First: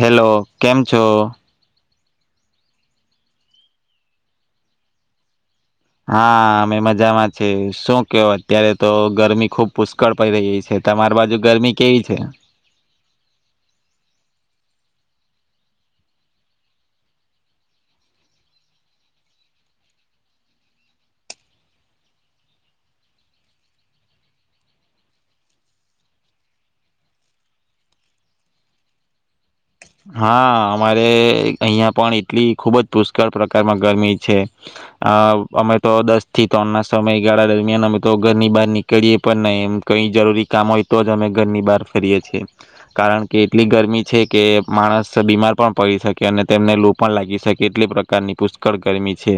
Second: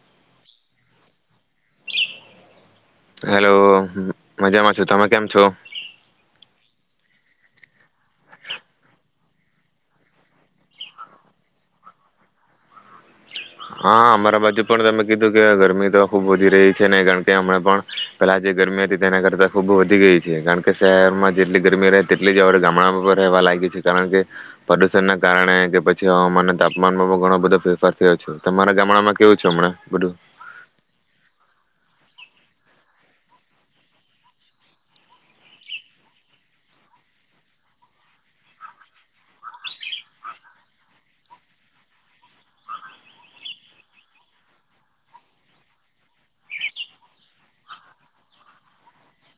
Hello કેમ છો? Hello મજામાં છું. તમે કેમ છો? હા અમે મજામાં છે શું કયો? અત્યારે તો ગરમી ખુબ પુષ્કળ પડી રહી છે. તમારી બાજુ ગરમી કેવી છે? હા, અમારા બાજુ પણ તમે કીધું કે ગરમી તો ખુબ વધી રહી છે ને કારણ કે, હમણાં પણ પેલા જે ગરમી હતી તેના કરતા ખૂબ વધી ગઈ છે. કારણ કે, શહેરમાં જેટલી ગરમી રહે તેટલી જ આપણા ગામડામાં પણ રહેવા લાગી છે. કારણ કે પ્રદુષણના કારણે કે પછી હવામાનના તાપમાનમાં પણ ઘણો બધો ફેરફાર થયો છે. તમારા ગામડામાં કેવું છે હમણાં? બધું હા અમારે અહીંયા પણ, એટલી ખૂબ જ પુષ્કળ પ્રકારમાં ગરમી છે. અ અમે તો દસ થી ત્રણના સમયગાળા દરમિયાન અમે તો, ઘરની બહાર નીકળીએ પણ નહીં એમ કઈ જરૂરી કામ હોય તો જ અમે ઘરની બહાર ફરીએ છીએ. કારણ કે એટલી ગરમી છે કે માણસ બીમાર પણ પડી શકે. અને તેમને લુ પણ લાગી શકે એટલી પ્રકારની પુષ્કળ ગરમી છે.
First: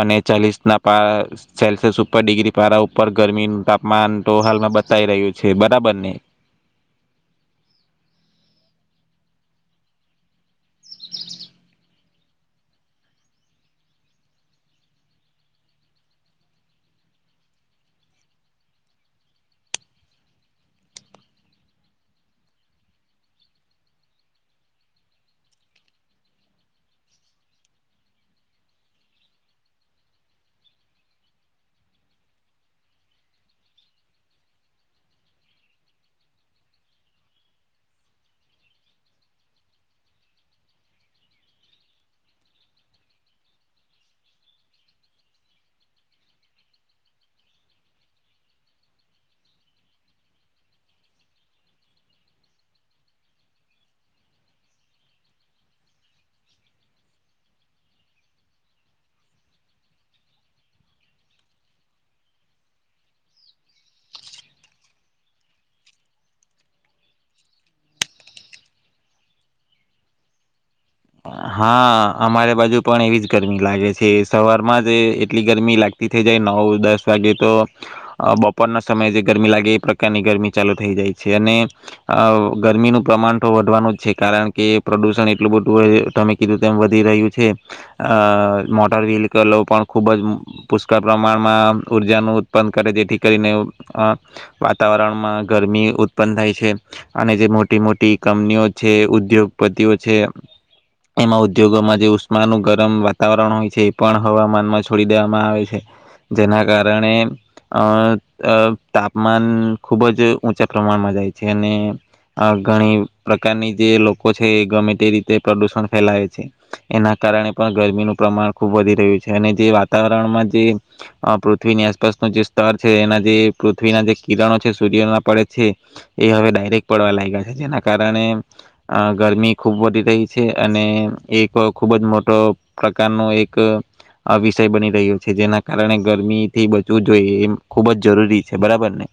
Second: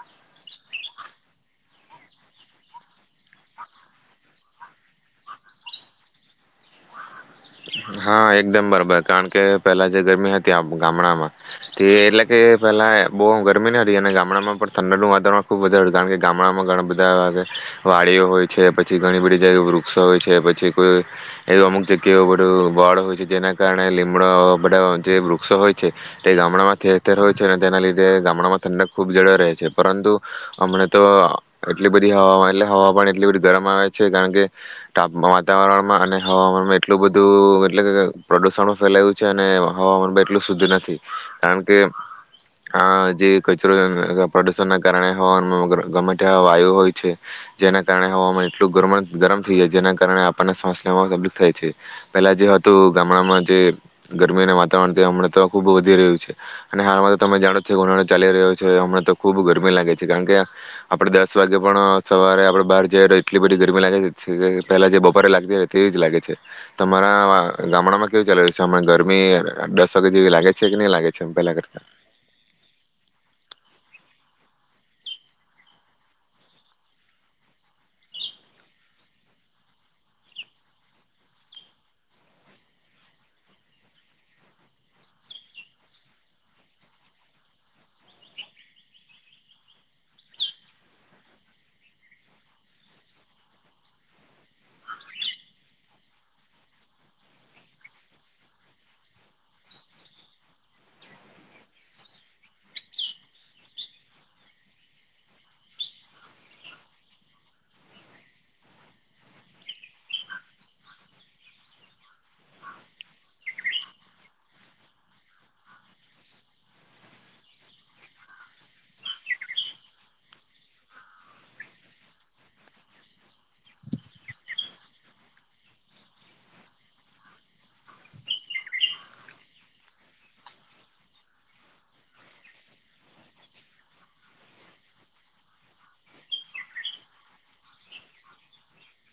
અને ચાલીસ ના પા સેલ્સિયસ ઉપર ડિગ્રી પારા ઉપર ગરમીનું તાપમાન તો હાલમાં બતાઈ રહ્યું છે બરાબર ને? હા, એકદમ બરાબર કારણ કે પેલા જે ગરમી હતી, આમ ગામડામાં તે એટલે કે પેલા બહુ ગરમી ન હતી અને ગામડામાં પણ ઠંડકનું વાતાવરણ ખુબ વધારે હતું કારણ કે ગામડામાં ઘણા બધા વાડીઓ હોય છે. પછી ઘણી બધી જગ્યાએ વૃક્ષો હોય છે. પછી કોઈ એવી અમુક જગ્યાઓ લીમડો, વડ હોય છે. જેના કારણે લીમડો બધા જે વૃક્ષો હોય છે તે ગામડામાં ઠેર ઠેર હોય છે. અને તેના લીધે ગામડામાં ઠંડક ખૂબ જળવાઈ રહે છે. પરંતુ હમણા તો એટલી બધી હ એટલે હવા પણ એટલી બધી ગરમ આવે છે. કારણ કે તાપમાં વાતાવરણમાં અને હવામાનમાં એટલું બધું તો એટલે કે પ્રદુષણ ફેલાયું છે. અને હવામાન બી એટલું શુદ્ધ નથી. કારણ કે, આ જે કચરો પ્રદુષણના કારણે હવામાન ગમે ત્યાં વાયુ હોય છે. જેના કારણે, હવામાન એટલું ગરમ થઈ જાય જેના કારણે આપણને શ્વાસ લેવામાં તકલીફ થાય છે. પેલા, જે હતું ગામડામાં જે ગરમીના વાતાવરણ તે હમણાં તો ખુબ વધી રહ્યું છે. અને હાલમાં તો તમે જાણો જ છો કે ઉનાળો ચાલી રહ્યો છે, હમણાં તો ખુબ ગરમી લાગે છે કારણ કે આપણે દસ વાગે પણ સવારે આપણે બહાર જઈએ તો એટલી બધી ગરમી લાગે પહેલા જે બપોરે લાગતી હોય તેવી જ લાગે છે. તમારા ગામડામાં કેવું ચાલી રહ્યું છે? હમણાં ગરમી દસ વાગ્યા જેવી લાગે છે કે નહી લાગે? છે એમ પહેલાં કરતાં હા, અમારે બાજુ પણ એવી જ ગરમી લાગે છે. સવારમાં જ એટલી ગરમી લાગતી થઈ જાય નવ દસ વાગે તો અ બપોરના સમયે જે ગરમી લાગે એ પ્રકારની ગરમી ચાલુ થઈ જાય છે. અને અ ગરમીનું પ્રમાણ તો વધવાનું જ છે કારણ કે, પ્રદુષણ એટલું બધું તમે કીધું તેમ વધી રહ્યું છે. અ મોટર વ્હીકલો પણ ખુબ જ પુષ્કળ પ્રમાણમાં ઉર્જાનું ઉત્પન્ન કરે જેથી કરીને અ વાતાવરણમાં ગરમી ઉત્પન્ન થાય છે, અને જે મોટી મોટી કંપનીઓ છે, ઉદ્યોગપતિઓ છે, એમાં ઉદ્યોગોમાં જે ઉષ્માનું ગરમ વાતાવરણ હોય છે એ પણ હવામાનમાં છોડી દેવામાં આવે છે. જેના કારણે અ તાપમાન ખૂબ જ ઊંચા પ્રમાણમાં જાય છે. અને અ ઘણી પ્રકારની જે લોકો છે એ ગમે તે રીતે પ્રદુષણ ફેલાવે છે. એના કારણે પણ ગરમીનું પ્રમાણ ખૂબ વધી રહ્યું છે. અને જે વાતાવરણમાં જે અ પૃથ્વીની આસપાસનું જે સ્તર છે એના જે પૃથ્વીના જે કિરણો છે સૂર્યમાં પડે છે એ હવે ડાયરેક્ટ પડવા લાગ્યા છે, જેના કારણે અ ગરમી ખૂબ વધી રહી છે. અને એક ખૂબ જ મોટો પ્રકારનો એક અ વિષય બની રહ્યો છે. જેના કારણે ગરમીથી બચવું જોઈએ એમ ખૂબ જ જરૂરી છે. બરાબર ને?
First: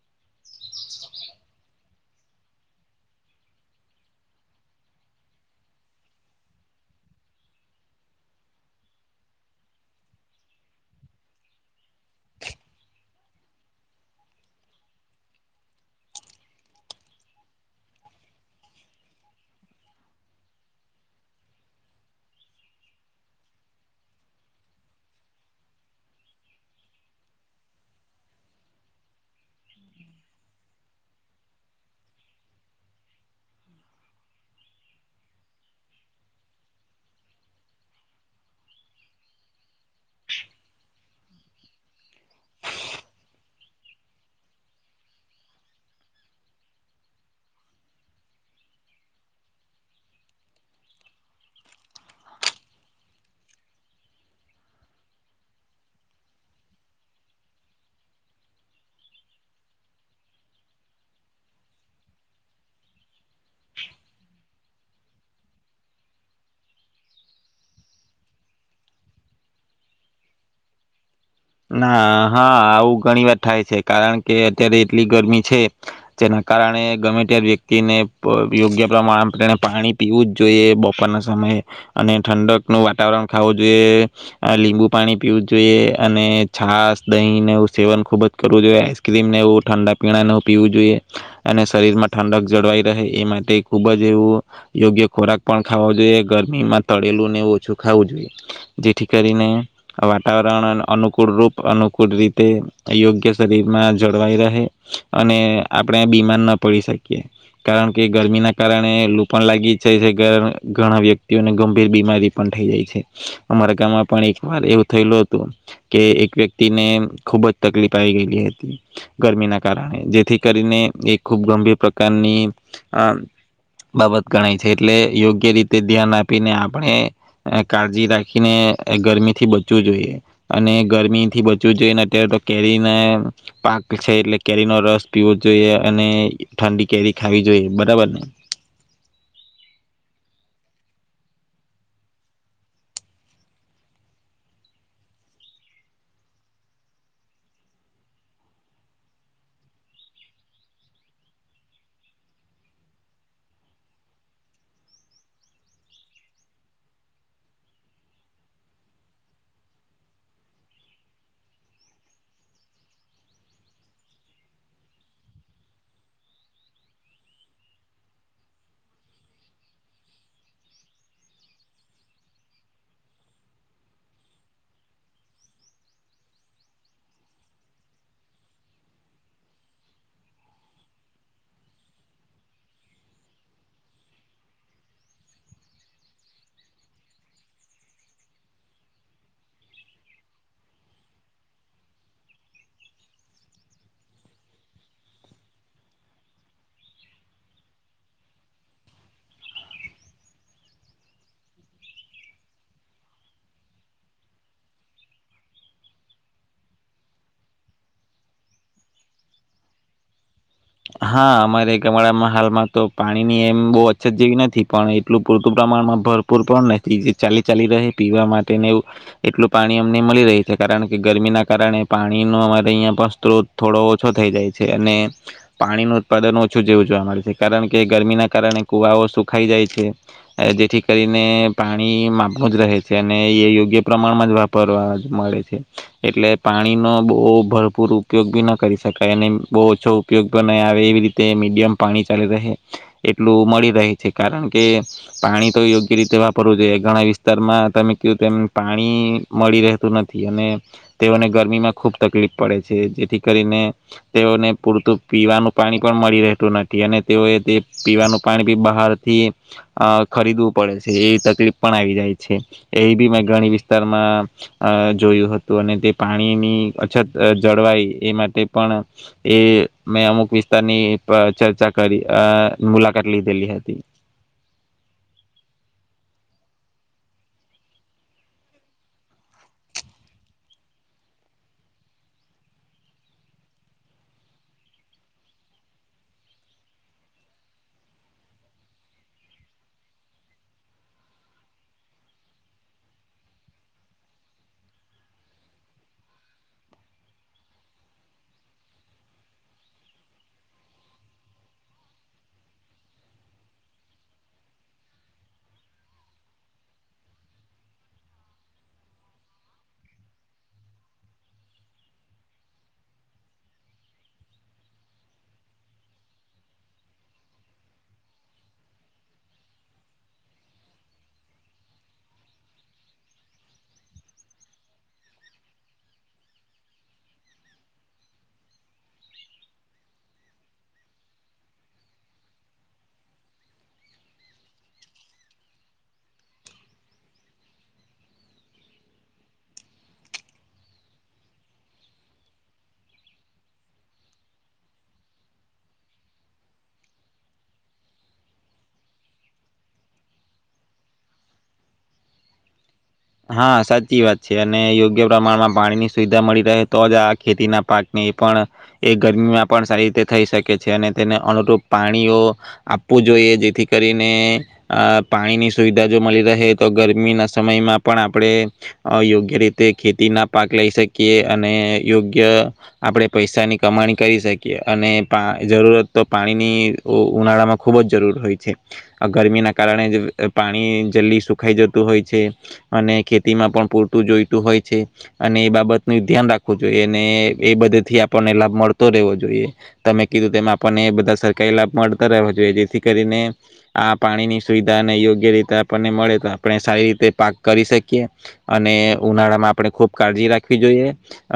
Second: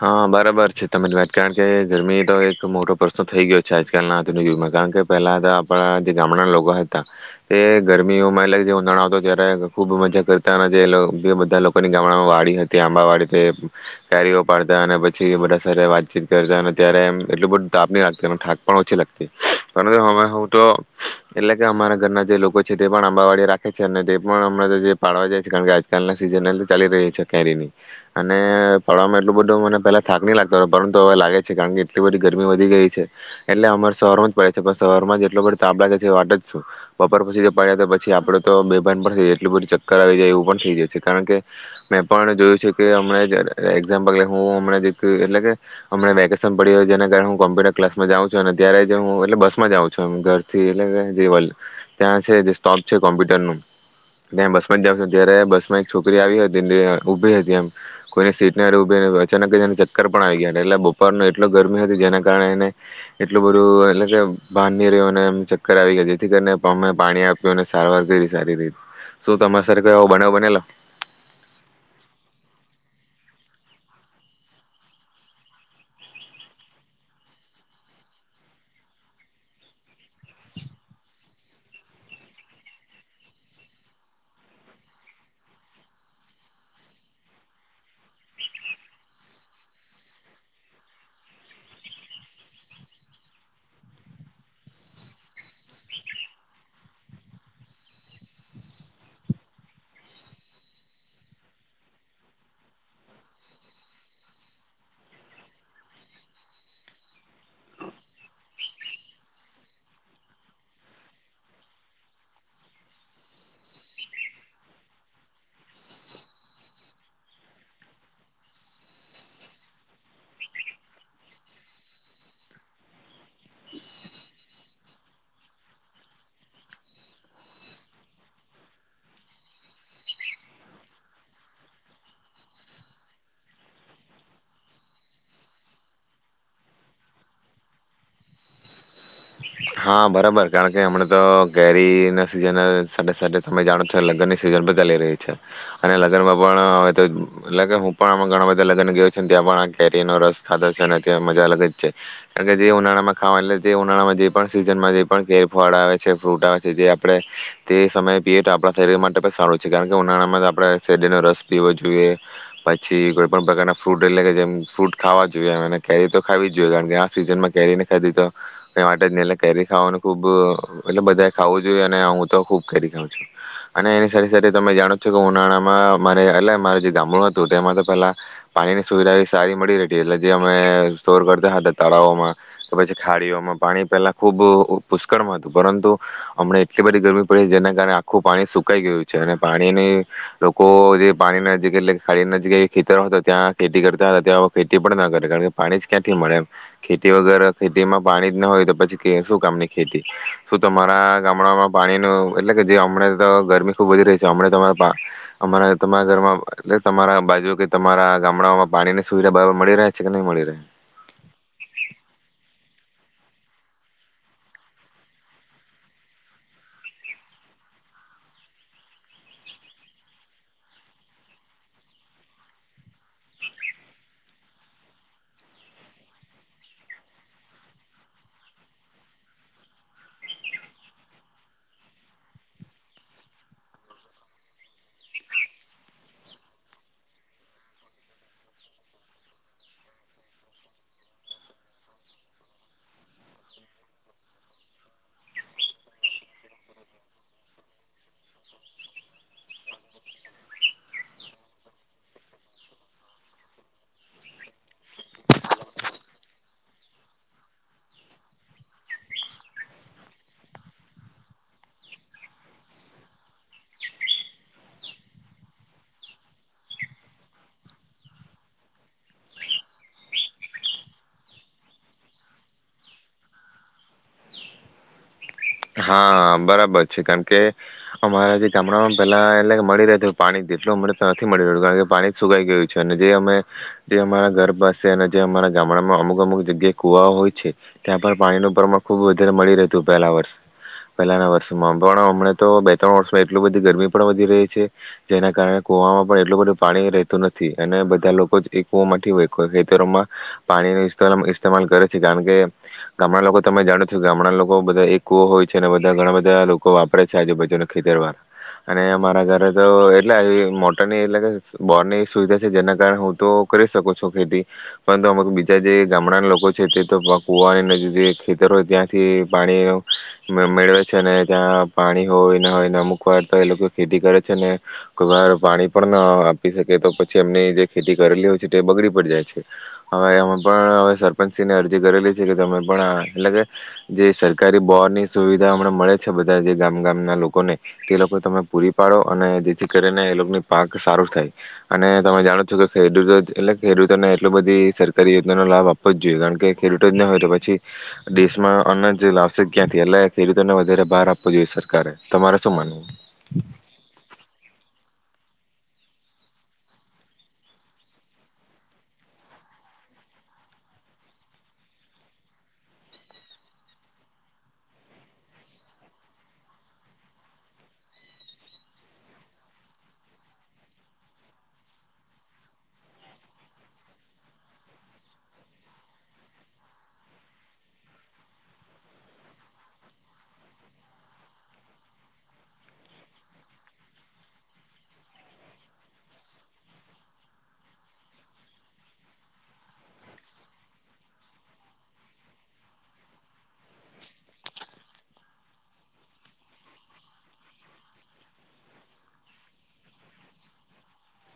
હા, બરાબર છે તમારી વાત કારણ કે ગરમી તો એક મોટો પ્રશ્ન થઈ ગયો છે. આજકાલના આધુનિક યુગમાં કારણ કે પહેલા તો આપણા જે ગામડાના લોકો હતા તે ગરમીઓમાં એટલે કે જે ઉનાળો આવતો ત્યારે ખુબ મજા કરતા અને જે બધા લોકોની ગામડામાં વાડી હતી આંબા વાડી તે કેરીઓ પાડતા અને પછી બધા સાથે વાતચીત કરતા અને ત્યારે એમ એટલું બધુ તાપ ની લાગતી થાક પણ ઓછી લાગતી. કારણ કે હવે હું તો એટલે કે અમારા ઘરના જે લોકો છે તે પણ આંબાવાડી રાખે છે અને તે પણ હમણાં તો જે પાડવા જાય છે. કારણ કે આજકાલના સીઝન એ ચાલી રહી છે કેરીની અને પાડવામાં એટલું બધું મને પેલા થાક નહી લાગતો. પરંતુ હવે લાગે છે કારણ કે, એટલી બધી ગરમી વધી ગઈ છે. એટલે અમારે સવારમાં જ પડે છે પણ સવારમાં જ એટલો બધો તાપ લાગે છે વાટ જ શું. બપોર પછી જે પડ્યા તો પછી આપડે તો બેભાન પણ થઈ એટલુ બધું ચક્કર આવી જાય એવું પણ થઈ જાય છે. કારણ કે મેં પણ જોયું છે કે હમણાં [inaudible] એક્ઝામ્પલ કે હું હમણાં જ એક એટલે કે હમણાં વેકેશન પડી હોય જેના કારણે હું કોમ્પ્યુટર ક્લાસમાં જાઉં છું. અને ત્યારે જ હું એટલે બસ માં જાઉં છું એમ ઘરથી એટલે કે રિવલ ત્યાં છે જે સ્ટોપ છે કોમ્પ્યુટરનું ત્યાં બસમાં જ જાઉં છું. ત્યારે બસ માં એક છોકરી આવી હતી ઉભી હતી એમ કોઈની સીટ ત્યાં ઉભી રહી ને, અચાનક જ એને ચક્કર પણ આવી ગયા. એટલે બપોર નો એટલો ગરમી હતી જેના કારણે એને એટલું બધું એટલે કે ભાન ની રહ્યું અને અને આમ ચક્કર આવી ગયા જેથી કરીને અમે પાણી આપ્યું અને સારવાર કરી સારી રીતે. શું તમારે સાથે આવો કોઈ બનાવ બનેલો? ના હા આવું ઘણી વાર થાય છે. કારણ કે, અત્યારે એટલી ગરમી છે જેના કારણે ગમે ત્યારે વ્યક્તિને યોગ્ય પ્રમાણ પાણી પીવું જ જોઈએ. બપોરના સમયે અને ઠંડકનું વાતાવરણ ખાવું જોઈએ. લીંબુ પાણી પીવું જ જોઈએ. અને છાસ, દહીંને એવું સેવન ખુબ જ કરવું જોઈએ. આઈસક્રીમ ને એવું ઠંડા પીણાને પીવું જોઈએ. અને શરીર માં ઠંડક જળવાઈ રહે એ માટે ખુબ જ એવું યોગ્ય ખોરાક પણ ખાવો જોઈએ. ગરમીમાં તળેલું ને ઓછું ખાવું જોઈએ. જેથી કરીને વાતાવરણ અનુ કુળ રૂપ અનુકૂળ રીતે યોગ્ય શરીરમાં જળવાઈ રહે અને આપણે બીમાર ના પડી શકીએ. કારણ કે ગરમી ના કારણે લું પણ લાગી જાય છે. ઘણા વ્યક્તિઓને ગંભીર બીમારી પણ થઈ જાય છે. અમારા ગામમાં પણ એક વાર એવું થયેલું હતું. કે એક વ્યક્તિને ખુબ જ તકલીફ આવી ગયેલી હતી. ગરમીના કારણે જેથી કરીને એ ખૂબ ગંભીર પ્રકારની અ બાબત ગણાય છે. એટલે યોગ્ય રીતે ધ્યાન આપીને આપણે કાળજી રાખીને ગરમીથી બચવું જોઈએ. અને ગરમીથી બચવું જોઈએ ને અત્યારે તો કેરી ના પાક છે એટલે કેરીનો રસ પીવો જ જોઈએ. અને ઠંડી કેરી ખાવી જોઈએ. બરાબર ને? હા, બરાબર કારણ કે હમણા તો કેરી ના સીઝન સાથે સાથે તમે જાણો જ છો કે લગ્નની સિઝન પણ ચાલી રહી છે. અને લગ્નમાં પણ હવે તો એટલે કે હું પણ આ ઘણા બધા લગ્ન ગયો છું ને ત્યાં પણ આ કેરીનો રસ ખાધો છે અને ત્યાં મજા અલગ જ છે. કારણ કે જે ઉનાળામાં ખાવાની એટલે જે, ઉનાળામાં જે પણ સીઝનમાં જે પણ કેરી ફળ આવે છે ફ્રૂટ આવે છે તે આપણે તે સમયે પીએ તો આપણા શરીર માટે પણ સારું છે કારણ કે ઉનાળામાં તો આપડે શેરડીનો રસ પીવો જોઈએ પછી કોઈ પણ પ્રકારના ફ્રૂટ એટલે કે જેમ ફ્રૂટ ખાવા જોઈએ અને કેરી તો ખાવી જ જોઈએ. કારણ કે આ સિઝનમાં કેરી નહીં ખાધી તો એટલે કેરી ખાવાનું ખુબ એટલે બધાએ ખાવું જોઈએ. અને હું તો ખુબ કેરી ખાઉં છું અને એની સાથે સાથે તમે જાણો જ છો કે ઉનાળામાં મારે એટલે મારે જે ગામડું હતું તેમાં તો પેલા પાણીની સુવિધા એવી સારી મળી રેતી એટલે જે અમે સ્ટોર કરતા હતા તળાવોમાં કે પછી ખાડીઓમાં પાણી પેલા ખૂબ પુષ્કળમાં હતું પરંતુ હમણા એટલી બધી ગરમી પડી જેના કારણે આખું પાણી સુકાઈ ગયું છે અને પાણીની લોકો જે પાણી નજીક એટલે ખાડી નજીક ખેતરમાં હતા ત્યાં ખેતી કરતા હતા ત્યાં હવે ખેતી પણ ના કરે કારણ કે પાણી જ ક્યાંથી મળે એમ ખેતી વગર ખેતીમાં પાણી જ ના હોય તો પછી કે શું કામની ખેતી શું તમારા ગામડાઓમાં પાણીનું એટલે કે જે હમણાં તો ગરમી ખુબ વધી રહી છે હમણાં તમા પા હમણાં તમારા ઘરમાં એટલે કે તમારા બાજુ કે તમારા ગામડાઓમાં પાણીની સુવિધા બરાબર મળી રહે છે કે નહી મળી રે? હા અમારે ગામડામાં હાલમાં તો પાણીની એમ બહુ અછત જેવી નથી પણ એટલું પૂરતું પ્રમાણમાં ભરપૂર પણ નથી જે ચાલી ચાલી રહે પીવા માટેને એવુ એટલું પાણી અમને મળી રહી છે કારણ કે ગરમીના કારણે પાણીનો અમારે અહીંયા પણ સ્ત્રોત થોડો ઓછો થઈ જાય છે અને પાણીનું ઉત્પાદન ઓછું જેવું જોવા મળે છે કારણ કે ગરમીના કારણે કુવાઓ સુખાઈ જાય છે જેથી કરીને પાણી માપનું જ રહે છે અને એ યોગ્ય પ્રમાણમાં જ વાપરવા મળે છે એટલે પાણીનો બહુ ભરપૂર ઉપયોગ બી ન કરી શકાય અને બહુ ઓછો ઉપયોગ આવે એવી રીતે મીડિયમ પાણી ચાલી રહે એટલું મળી રહે છે કારણ કે પાણી તો યોગ્ય રીતે વાપરવું જોઈએ ઘણા વિસ્તારમાં તમે ક્યો તેમ પાણી મળી રહેતું નથી અને તેઓને ગરમીમાં ખુબ તકલીફ પડે છે જેથી કરીને તેઓને પૂરતું પીવાનું પાણી પણ મળી રહેતું નથી અને તેઓએ તે પીવાનું પાણી બી બહારથી અ ખરીદવું પડે છે એ તકલીફ પણ આવી જાય છે એ બી મેં ઘણી વિસ્તારમાં જોયું હતું અને તે પાણીની અછત જળવાય એ માટે પણ એ મેં અમુક વિસ્તારની ચર્ચા કરી અ મુલાકાત લીધેલી હતી. હા બરાબર છે કારણ કે અમારા જે ગામડામાં પેલા એટલે કે મળી રહેતું પાણી જેટલું મળી એટલુ નથી મળી રહત કારણ કે પાણી જ સુકાઈ ગયું છે. અને જે અમે જે અમારા ઘર પાસે અને જે અમારા ગામડામાં અમુક અમુક જગ્યાએ કુવા હોય છે ત્યાં પણ પાણીનું પ્રમાણ ખુબ વધારે મળી રહેતું પહેલા વર્ષે. પહેલાના વર્ષમાં પણ હમણાં તો બે ત્રણ વર્ષમાં એટલ બધી ગરમી પણ વધી રહી છે જેના કારણે કુવામાં પણ એટલું બધું પાણી રહેતું નથી અને બધા લોકો જ એ કુ થી હોય ખેતરોમાં પાણી નો ઈસ્ટમાં ઇસ્માલ કરે છે કારણ કે ગામડા લોકો તમે જાણો છો ગામડા લોકો બધા એક કુવ હોય. છે ને બધા ઘણા બધા લોકો વાપરે છે આજુબાજુના ખેતર વાર અને અમારા ઘરે તો એટલે મોટરની એટલે કે બોરની સુવિધા છે જેના કારણે હું તો કરી શકું છું ખેતી પરંતુ અમાર બીજા જે ગામડા લોકો છે તે તો કુવાની જે ખેતર હોય ત્યાંથી પાણી મેળવે છે ને ત્યાં પાણી હોય હોય ને અમુક વાર તો એ લોકો ખેતી કરે છે ને કોઈ વાર પાણી પણ ના આપી શકે તો પછી એમની જે ખેતી કરેલી હોય છે તે બગડી પડ જાય છે હવે અમે પણ હવે સરપંચ સિંને અરજી કરેલી છે કે તમે પણ એટલે કે જે સરકારી બોની સુવિધા હમણાં મળે છે બધા જે ગામ ગામના લોકોને તે લોકો તમે પૂરી પાડો અને જેથી કરીને એ લોકોની પાક સારું થાય અને તમે જાણો છો કે ખેડૂતો જ એટલે ખેડૂતોને એટલો બધી સરકારી યોજનાનો લાભ આપવો જ જોઈએ કારણ કે ખેડૂતો જ ન હોય તો પછી દેશમાં અન્નજ લાવશે ક્યાં. લા ખેડૂતો ને વધારે બહાર આપવો જોઈએ સરકારે તમારે શું માનવ? હા સાચી વાત છે અને યોગ્ય પ્રમાણમાં પાણીની સુવિધા મળી રહે તો જ આ ખેતીના પાકને એ પણ એ ગરમીમાં પણ સારી રીતે થઈ શકે છે અને તેને અનુરૂપ પાણીઓ આપવું જોઈએ જેથી કરીને અ પાણીની સુવિધા જો મળી રહે તો ગરમીના સમયમાં પણ આપણે યોગ્ય રીતે ખેતીના પાક લઈ શકીએ અને યોગ્ય આપણે પૈસાની કમાણી કરી શકીએ અને પા જરૂરત તો પાણીની ઉનાળામાં ખૂબ જ જરૂર હોય છે ગરમીના કારણે જ પાણી જલ્દી સુખાઈ જતું હોય છે. અને ખેતીમાં પણ પૂરતું જોઈતું હોય છે અને એ બાબતનું ધ્યાન રાખવું જોઈએ અને એ બધ થી આપણને લાભ મળતો રહેવો જોઈએ તમે કીધું તેમાં આપણને બધા સરકારી લાભ મળતા રહેવા જોઈએ જેથી કરીને આ પાણીની સુવિધા અને યોગ્ય રીતે આપણને મળે તો આપણે સારી રીતે પા કરી શકીએ અને ઉનાળામાં આપણે ખૂબ કાળજી રાખવી જોઈએ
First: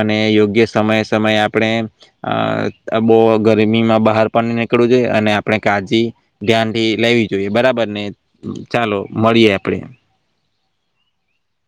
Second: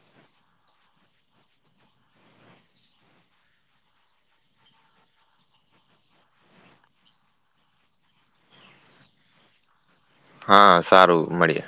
અને યોગ્ય સમયે સમયે આપણે બહ ગરમીમાં બહાર પણ નીકળવું જોઈએ અને આપણે કાળજી ધ્યાનથી લેવી જોઈએ બરાબર ને ચાલો મળીએ આપણે. હા સારું મળી.